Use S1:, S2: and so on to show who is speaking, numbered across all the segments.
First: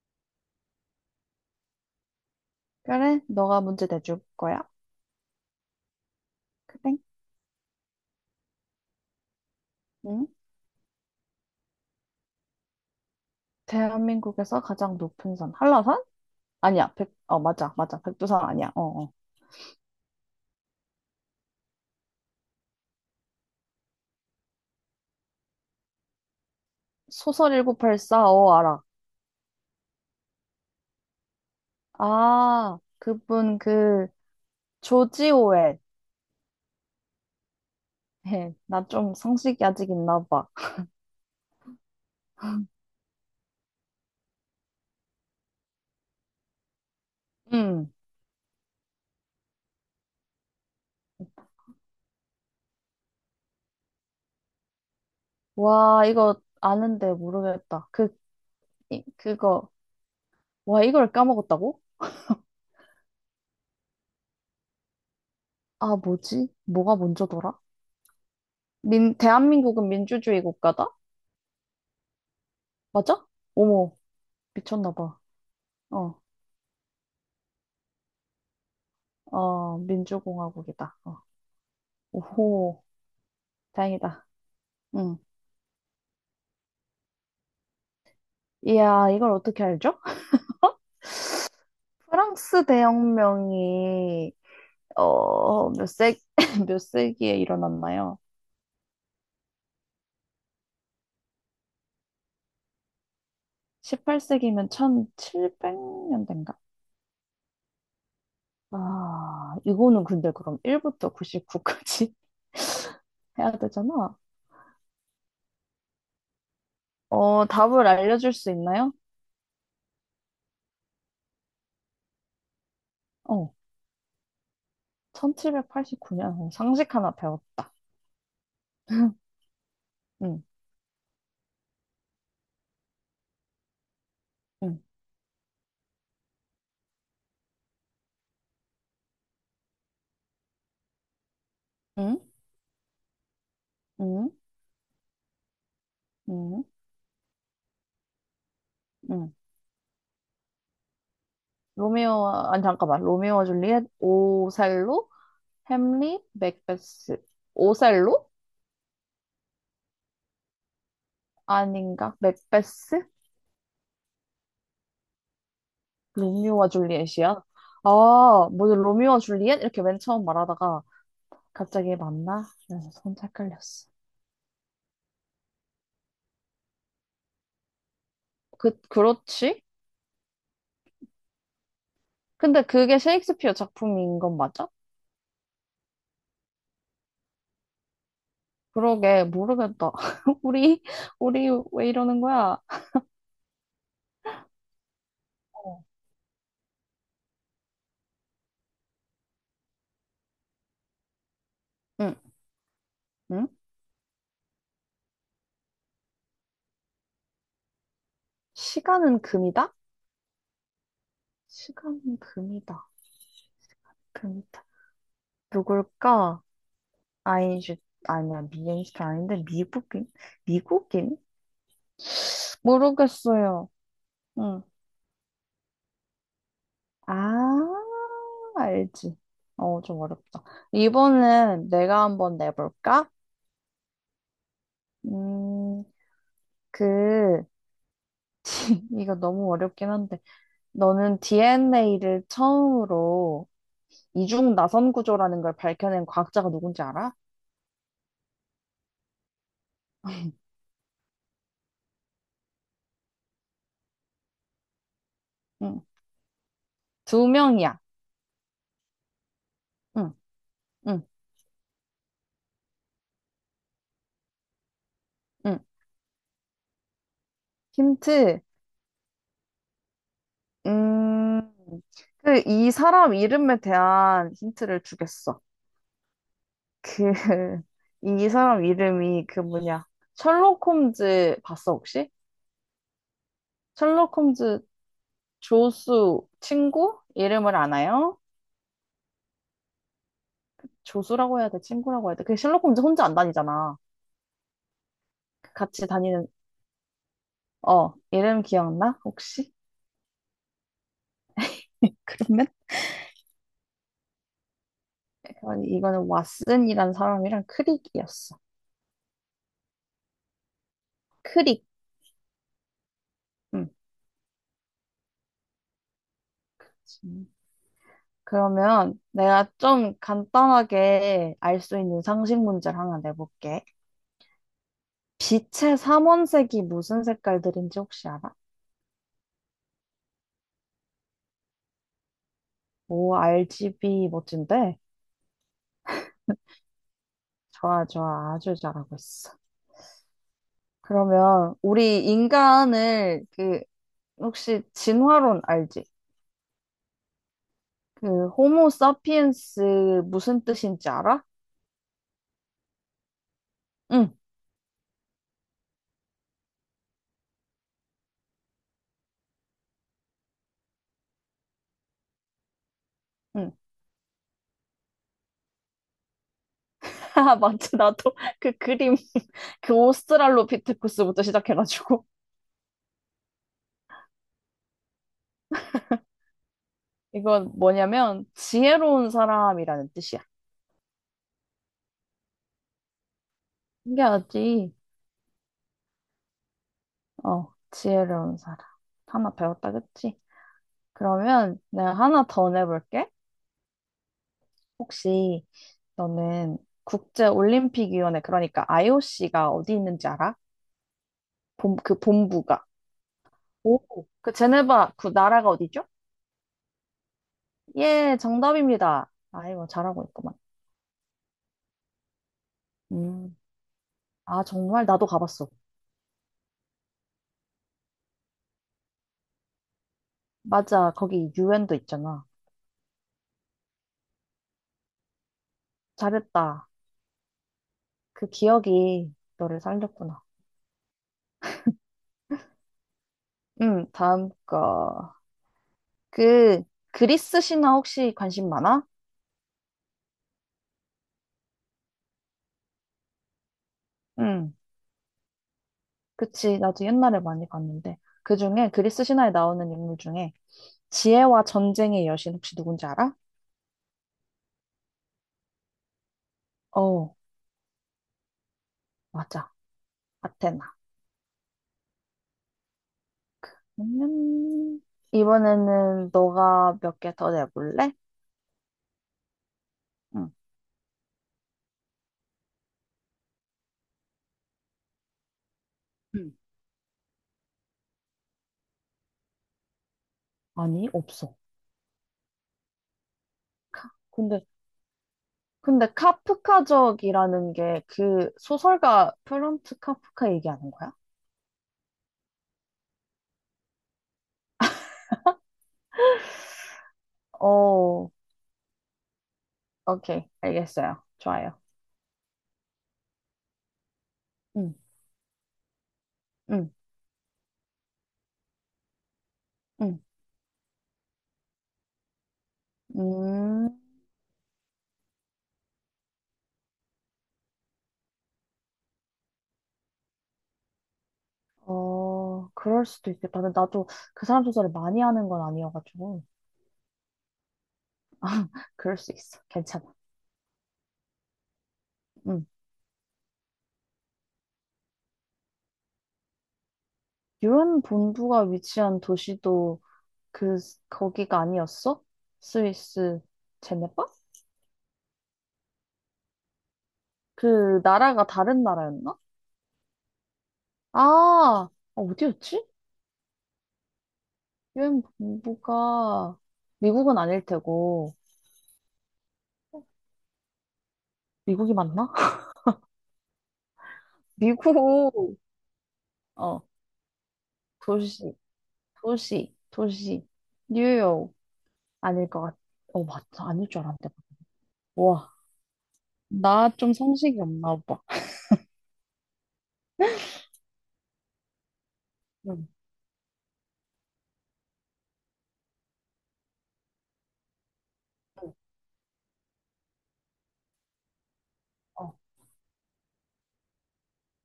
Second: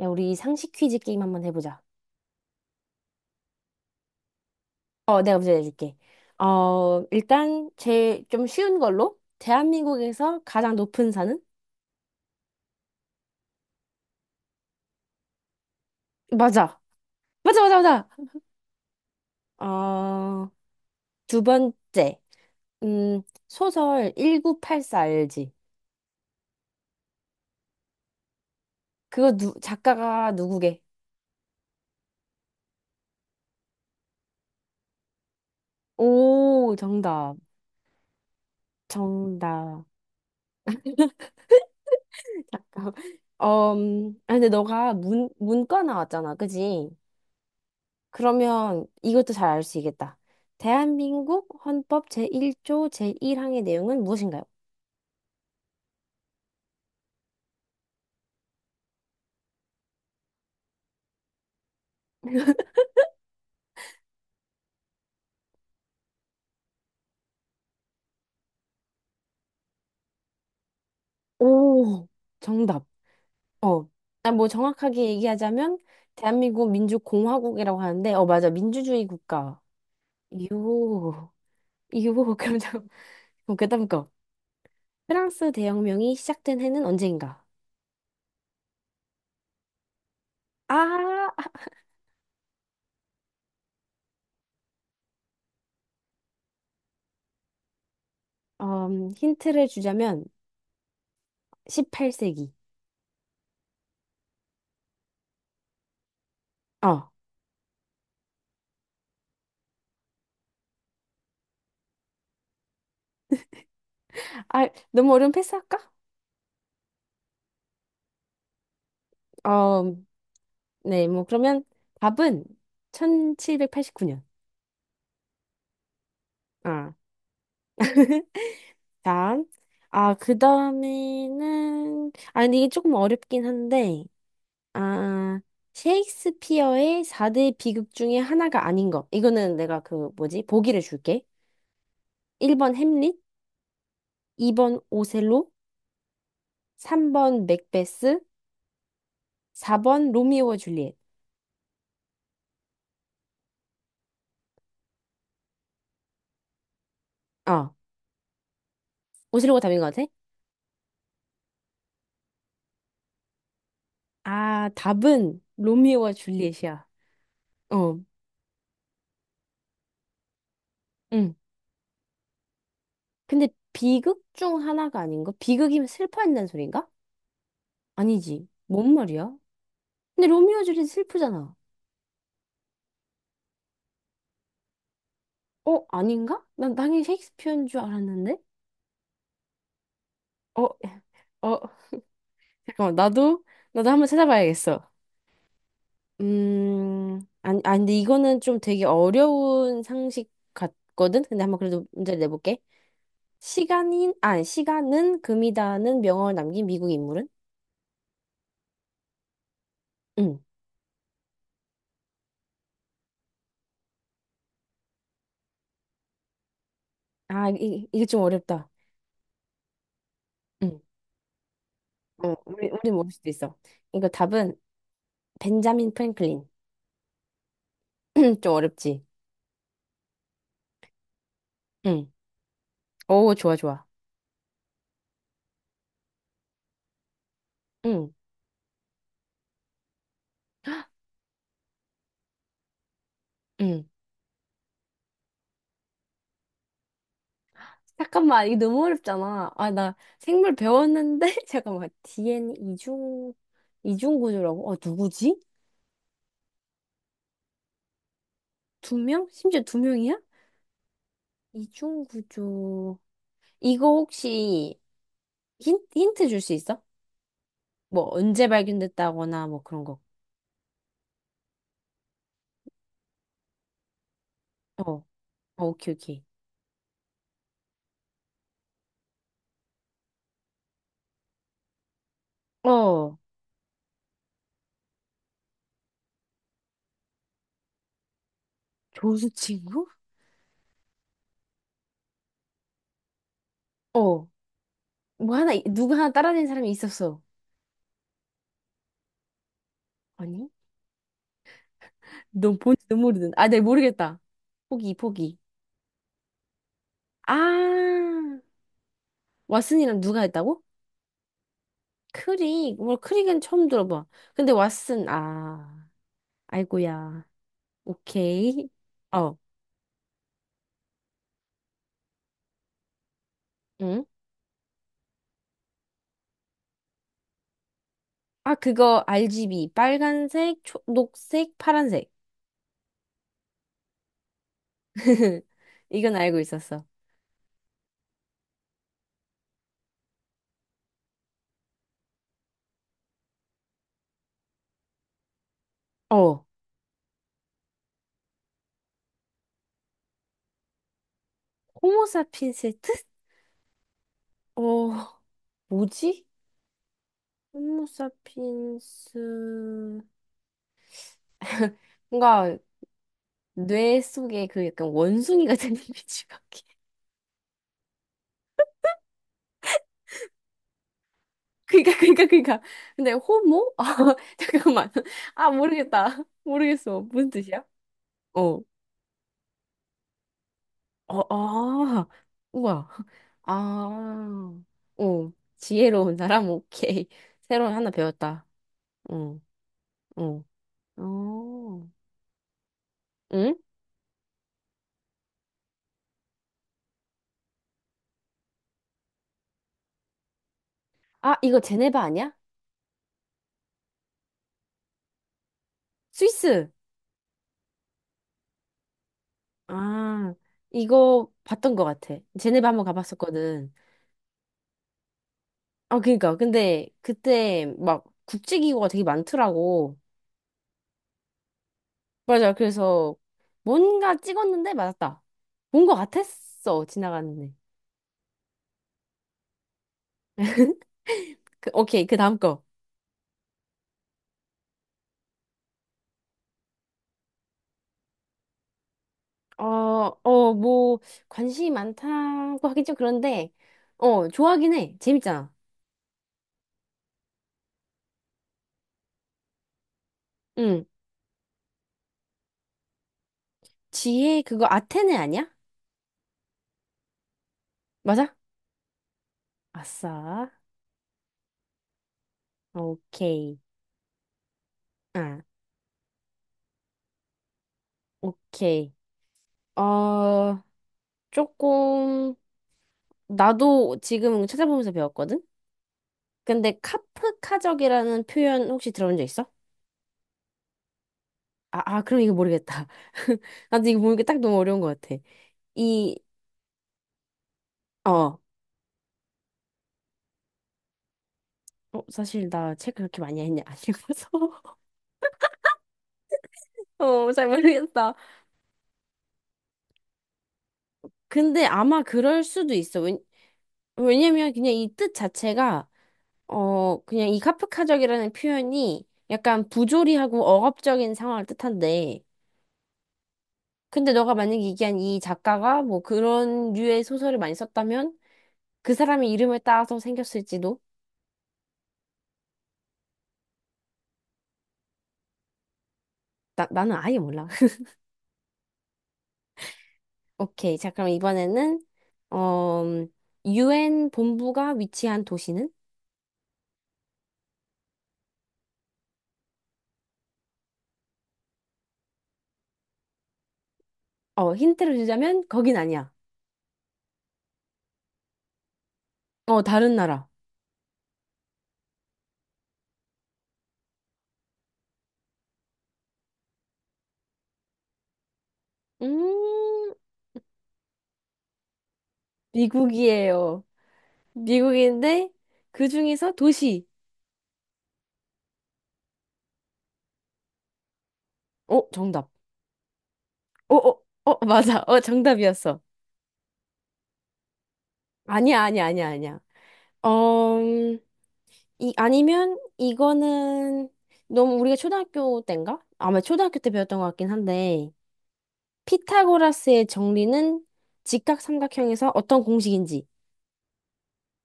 S1: 야, 우리 상식 퀴즈 게임 한번 해보자.
S2: 그래, 너가 문제 내줄 거야.
S1: 내가 문제 내줄게.
S2: 그래?
S1: 일단 제일 좀 쉬운 걸로
S2: 응?
S1: 대한민국에서 가장 높은 산은?
S2: 대한민국에서 가장 높은 산, 한라산?
S1: 맞아.
S2: 아니야,
S1: 맞아,
S2: 맞아, 맞아.
S1: 맞아,
S2: 백두산 아니야. 어, 어.
S1: 맞아. 어, 두 번째. 음, 소설 1984 알지?
S2: 소설 일곱팔사 알아.
S1: 그거 작가가 누구게?
S2: 아, 그분, 조지 오웰.
S1: 오, 정답.
S2: 나 좀 상식이
S1: 정답.
S2: 아직 있나 봐.
S1: 근데 너가 문과 나왔잖아, 그지?
S2: 음.
S1: 그러면 이것도 잘 알 수 있겠다. 대한민국 헌법 제1조 제1항의 내용은 무엇인가요?
S2: 와, 이거 아는데 모르겠다. 이- 그거, 와, 이걸 까먹었다고? 아, 뭐지? 뭐가 먼저더라? 대한민국은 민주주의 국가다?
S1: 오, 정답.
S2: 맞아?
S1: 어.
S2: 어머,
S1: 아, 뭐
S2: 미쳤나
S1: 정확하게
S2: 봐.
S1: 얘기하자면
S2: 어.
S1: 대한민국 민주공화국이라고 하는데, 맞아. 민주주의 국가.
S2: 어, 민주공화국이다. 어.
S1: 요, 요, 그럼
S2: 오호,
S1: 잠, 그럼 그다음 거.
S2: 다행이다. 응.
S1: 프랑스 대혁명이 시작된 해는 언제인가?
S2: 이야, 이걸 어떻게 알죠?
S1: 아,
S2: 프랑스 대혁명이 어, 몇 세, 몇 세기에 일어났나요?
S1: 힌트를 주자면 18세기.
S2: 18세기면 1700년대인가?
S1: 어.
S2: 아, 이거는 근데 그럼 1부터 99까지 해야 되잖아.
S1: 아, 너무 어려운 패스할까?
S2: 어, 답을 알려줄 수 있나요?
S1: 어, 네, 뭐 그러면 답은
S2: 어,
S1: 1789년.
S2: 1789년.
S1: 아.
S2: 상식 하나 배웠다.
S1: 다음.
S2: 응,
S1: 그다음에는 근데 이게 조금 어렵긴 한데
S2: 응,
S1: 아, 셰익스피어의 4대 비극 중에 하나가 아닌 것. 이거는 내가 그 뭐지? 보기를 줄게.
S2: 응,
S1: 1번 햄릿,
S2: 응,
S1: 2번 오셀로,
S2: 응,
S1: 3번 맥베스,
S2: 응.
S1: 4번 로미오와 줄리엣.
S2: 로미오, 아니, 잠깐만. 로미오와 줄리엣, 오셀로? 햄릿, 맥베스.
S1: 어.
S2: 오셀로?
S1: 오셀로가 답인 것 같아?
S2: 아닌가? 맥베스?
S1: 아, 답은 로미오와
S2: 로미오와
S1: 줄리엣이야.
S2: 줄리엣이야?
S1: 어.
S2: 아, 뭐지, 로미오와 줄리엣? 이렇게 맨 처음 말하다가
S1: 응.
S2: 갑자기 맞나? 이러면서 혼자
S1: 근데
S2: 헷갈렸어.
S1: 비극 중 하나가 아닌가? 비극이면 슬퍼한다는 소린가? 아니지. 뭔 말이야?
S2: 그렇지?
S1: 근데 로미오 줄리 슬프잖아.
S2: 근데 그게 셰익스피어 작품인 건 맞아?
S1: 아닌가? 난 당연히 셰익스피어인 줄 알았는데.
S2: 그러게, 모르겠다.
S1: 어,
S2: 우리, 우리
S1: 어,
S2: 왜 이러는 거야?
S1: 잠깐만. 나도 한번 찾아봐야겠어.
S2: 어.
S1: 아니, 아니, 근데 이거는 좀 되게 어려운 상식 같거든. 근데 한번 그래도
S2: 응,
S1: 문제를 내볼게.
S2: 응?
S1: 시간은 금이다는 명언을 남긴 미국 인물은?
S2: 시간은 금이다?
S1: 응.
S2: 시간은 금이다. 금이다. 누굴까?
S1: 아,
S2: 아인슈
S1: 이게 좀
S2: 아니야,
S1: 어렵다.
S2: 미인슈타인 아닌데. 미국인.
S1: 응.
S2: 미국인,
S1: 우리 모를 수도 있어.
S2: 모르겠어요.
S1: 이거 답은
S2: 응.
S1: 벤자민 프랭클린.
S2: 아,
S1: 좀 어렵지?
S2: 알지. 어, 좀 어렵다. 이번엔 내가
S1: 응.
S2: 한번 내볼까?
S1: 오, 좋아, 좋아.
S2: 음 그
S1: 응.
S2: 이거 너무 어렵긴 한데, 너는 DNA를 처음으로
S1: 응.
S2: 이중 나선 구조라는 걸 밝혀낸 과학자가 누군지 알아?
S1: 잠깐만, 이게 너무 어렵잖아. 아, 나 생물 배웠는데? 잠깐만, DN 이중구조라고? 누구지?
S2: 응. 두 명이야.
S1: 두 명? 심지어 두
S2: 응,
S1: 명이야?
S2: 응,
S1: 이중구조. 이거 혹시
S2: 응.
S1: 힌트 줄 수 있어? 뭐,
S2: 힌트.
S1: 언제 발견됐다거나 뭐 그런 거.
S2: 음, 이 사람 이름에 대한 힌트를
S1: 어,
S2: 주겠어.
S1: 오케이, 오케이.
S2: 그, 이 사람 이름이 그 뭐냐. 셜록 홈즈 봤어, 혹시?
S1: 어,
S2: 셜록 홈즈 조수 친구? 이름을 아나요?
S1: 조수 친구?
S2: 조수라고 해야 돼, 친구라고 해야 돼. 그 셜록 홈즈 혼자 안 다니잖아.
S1: 어, 뭐 하나,
S2: 같이
S1: 누구 하나
S2: 다니는,
S1: 따라낸 사람이 있었어.
S2: 이름 기억나? 혹시?
S1: 아니?
S2: 그러면?
S1: 넌 본지도 모르는. 아, 네, 모르겠다. 포기, 포기.
S2: 아니, 이거는 왓슨이란 사람이랑
S1: 아,
S2: 크릭이었어.
S1: 왓슨이랑 누가 했다고?
S2: 크릭.
S1: 크릭. 뭐 크릭은 처음
S2: 응.
S1: 들어봐. 근데 왓슨, 아, 아이고야. 오케이.
S2: 그러면
S1: 어,
S2: 내가 좀 간단하게 알 수 있는 상식 문제를 하나 내볼게.
S1: 응?
S2: 빛의 삼원색이 무슨 색깔들인지 혹시 알아?
S1: 아, 그거 RGB. 빨간색, 녹색, 파란색.
S2: 오, RGB 멋진데?
S1: 이건 알고 있었어.
S2: 좋아, 좋아. 아주 잘하고 있어. 그러면 우리 인간을 혹시 진화론 알지?
S1: 어,
S2: 그 호모 사피엔스 무슨 뜻인지 알아?
S1: 호모사핀스 뜻?
S2: 응,
S1: 어, 뭐지? 호모사핀스. 뭔가
S2: 응.
S1: 뇌 속에 그 약간 원숭이 같은 이미지가.
S2: 아, 맞지. 나도 그 그림 그 오스트랄로피테쿠스부터
S1: 그니까,
S2: 시작해가지고,
S1: 그니까, 그니까. 근데 호모? 아, 잠깐만. 아, 모르겠다. 모르겠어. 무슨
S2: 이건
S1: 뜻이야?
S2: 뭐냐면
S1: 어.
S2: 지혜로운 사람이라는 뜻이야.
S1: 어, 아. 우와. 아.
S2: 신기하지?
S1: 어. 지혜로운 사람? 오케이.
S2: 어,
S1: 새로운 하나
S2: 지혜로운
S1: 배웠다.
S2: 사람. 하나
S1: 어,
S2: 배웠다, 그치?
S1: 어.
S2: 그러면
S1: 어.
S2: 내가 하나 더 내볼게.
S1: 응?
S2: 혹시 너는 국제올림픽위원회, 그러니까 IOC가 어디 있는지 알아?
S1: 아, 이거
S2: 그
S1: 제네바 아니야?
S2: 본부가. 오. 그 제네바, 그 나라가 어디죠?
S1: 스위스.
S2: 예, 정답입니다. 아이고, 잘하고 있구만.
S1: 아, 이거 봤던 것 같아. 제네바 한번
S2: 음.
S1: 가봤었거든.
S2: 아, 정말? 나도 가봤어.
S1: 아, 그니까. 근데 그때 막 국제기구가 되게 많더라고.
S2: 맞아, 거기 유엔도 있잖아.
S1: 맞아. 그래서 뭔가 찍었는데 맞았다. 본 것
S2: 잘했다.
S1: 같았어. 지나가는데.
S2: 그 기억이 너를 살렸구나.
S1: 오케이. 그 다음 거.
S2: 응, 다음 거. 그, 그리스 신화 혹시 관심 많아?
S1: 어, 뭐, 관심이 많다고 하긴 좀 그런데,
S2: 응,
S1: 좋아하긴 해. 재밌잖아.
S2: 그치. 나도 옛날에 많이 봤는데. 그 중에, 그리스 신화에 나오는 인물 중에,
S1: 응.
S2: 지혜와 전쟁의 여신 혹시 누군지 알아?
S1: 그거 아테네 아니야?
S2: 어,
S1: 맞아?
S2: 맞아.
S1: 아싸.
S2: 아테나.
S1: 오케이.
S2: 음,
S1: 아,
S2: 이번에는 너가 몇 개 더 내볼래?
S1: 오케이.
S2: 응.
S1: 어, 조금, 나도 지금 찾아보면서 배웠거든?
S2: 응.
S1: 근데 카프카적이라는 표현 혹시 들어본 적 있어?
S2: 아니, 없어.
S1: 아, 아, 그럼 이거 모르겠다. 나도
S2: 카-
S1: 이거 모르까게딱
S2: 근데,
S1: 너무 어려운 것 같아.
S2: 근데
S1: 이,
S2: 카프카적이라는 게
S1: 어,
S2: 그
S1: 어,
S2: 소설가 프란츠 카프카 얘기하는 거야?
S1: 사실 나 책 그렇게 많이 했냐? 안 읽어서. 잘
S2: 어,
S1: 모르겠다.
S2: 오케이. 알겠어요. 좋아요.
S1: 근데 아마 그럴 수도 있어. 왜냐면 그냥
S2: 응,
S1: 이 뜻 자체가,
S2: 응,
S1: 그냥 이 카프카적이라는 표현이 약간
S2: 응.
S1: 부조리하고 억압적인 상황을 뜻한데,
S2: 음,
S1: 근데 너가 만약에 얘기한 이 작가가 뭐 그런 류의 소설을 많이 썼다면 그 사람의 이름을 따서 생겼을지도?
S2: 그럴 수도 있겠다. 근데 나도 그 사람 조사를 많이 하는 건 아니어가지고.
S1: 나는 아예 몰라.
S2: 그럴 수 있어. 괜찮아.
S1: 오케이. 자, 그럼 이번에는,
S2: 응.
S1: 어, UN 본부가 위치한 도시는?
S2: 유엔 본부가 위치한 도시도 그, 거기가 아니었어? 스위스 제네바?
S1: 힌트를 주자면, 거긴 아니야.
S2: 그 나라가 다른 나라였나?
S1: 다른 나라.
S2: 아, 어디였지? 유엔 본부가 미국은 아닐 테고.
S1: 음,
S2: 미국이 맞나?
S1: 미국이에요. 미국인데,
S2: 미국,
S1: 그 중에서
S2: 어,
S1: 도시.
S2: 도시, 도시, 도시. 뉴욕.
S1: 어,
S2: 아닐
S1: 정답.
S2: 것 같아. 어, 맞다. 아닐
S1: 어,
S2: 줄
S1: 어,
S2: 알았는데.
S1: 어, 맞아. 어,
S2: 와.
S1: 정답이었어.
S2: 나 좀 상식이 없나 봐.
S1: 아니야, 아니야, 아니야, 아니야. 어, 음, 아니면,
S2: 응.
S1: 이거는, 너무 우리가 초등학교 때인가? 아마 초등학교 때 배웠던 것 같긴 한데,
S2: 응.
S1: 피타고라스의 정리는 직각삼각형에서
S2: 어,
S1: 어떤 공식인지.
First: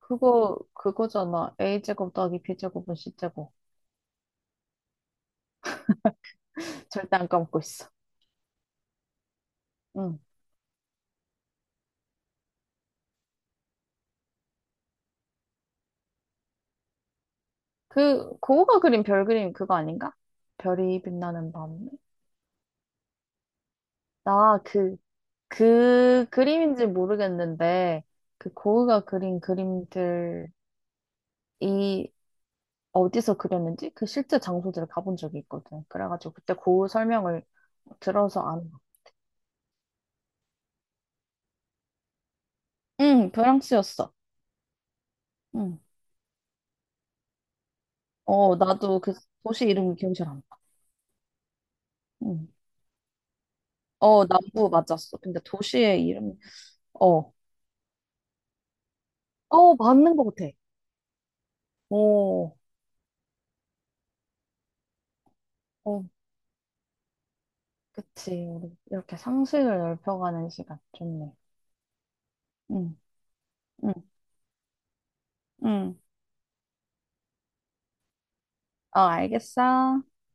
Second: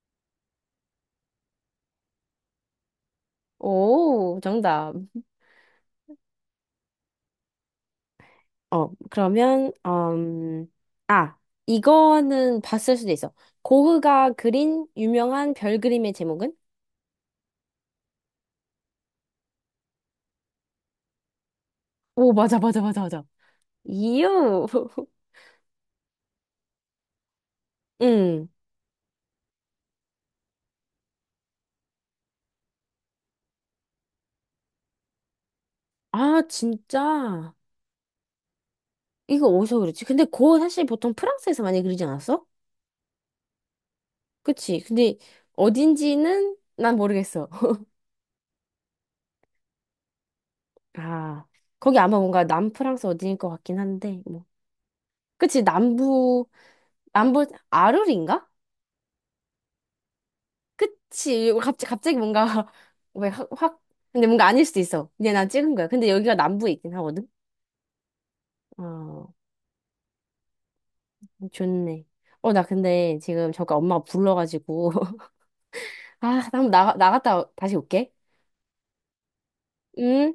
S2: 그거잖아. A제곱 더하기 B제곱은 C제곱.
S1: 오, 정답.
S2: 절대 안 까먹고 있어.
S1: 그러면,
S2: 응.
S1: 아, 이거는 봤을 수도 있어. 고흐가 그린 유명한 별 그림의 제목은?
S2: 고우가 그린 별 그림 그거 아닌가? 별이 빛나는 밤.
S1: 오, 맞아, 맞아, 맞아, 맞아.
S2: 나
S1: 이유.
S2: 그 그림인지 모르겠는데,
S1: 응.
S2: 그 고흐가 그린 그림들이 어디서 그렸는지 그 실제 장소들을 가본 적이 있거든. 그래가지고
S1: 아,
S2: 그때 고흐 설명을
S1: 진짜.
S2: 들어서,
S1: 이거 어디서 그랬지? 근데 고흐 사실 보통 프랑스에서 많이 그리지 않았어?
S2: 응, 프랑스였어.
S1: 그치. 근데
S2: 응.
S1: 어딘지는 난 모르겠어.
S2: 어, 나도 그 도시 이름이 기억이 잘 안 나.
S1: 아, 거기 아마 뭔가
S2: 응.
S1: 남프랑스 어딘일 것 같긴 한데,
S2: 어,
S1: 뭐.
S2: 남부 맞았어. 근데
S1: 그치,
S2: 도시의 이름,
S1: 남부,
S2: 어,
S1: 남부, 아르린가?
S2: 어, 맞는 것 같아.
S1: 그치, 갑자기, 갑자기 뭔가,
S2: 오,
S1: 왜 확, 확, 근데 뭔가 아닐 수도 있어. 그냥 난 찍은 거야.
S2: 어,
S1: 근데 여기가 남부에 있긴 하거든?
S2: 그치. 우리 이렇게
S1: 어,
S2: 상식을 넓혀가는 시간 좋네.
S1: 좋네. 어, 나
S2: 응,
S1: 근데 지금 저까
S2: 응,
S1: 엄마가 불러가지고.
S2: 응.
S1: 나 한번 나갔다 다시 올게.
S2: 어, 알겠어.
S1: 응?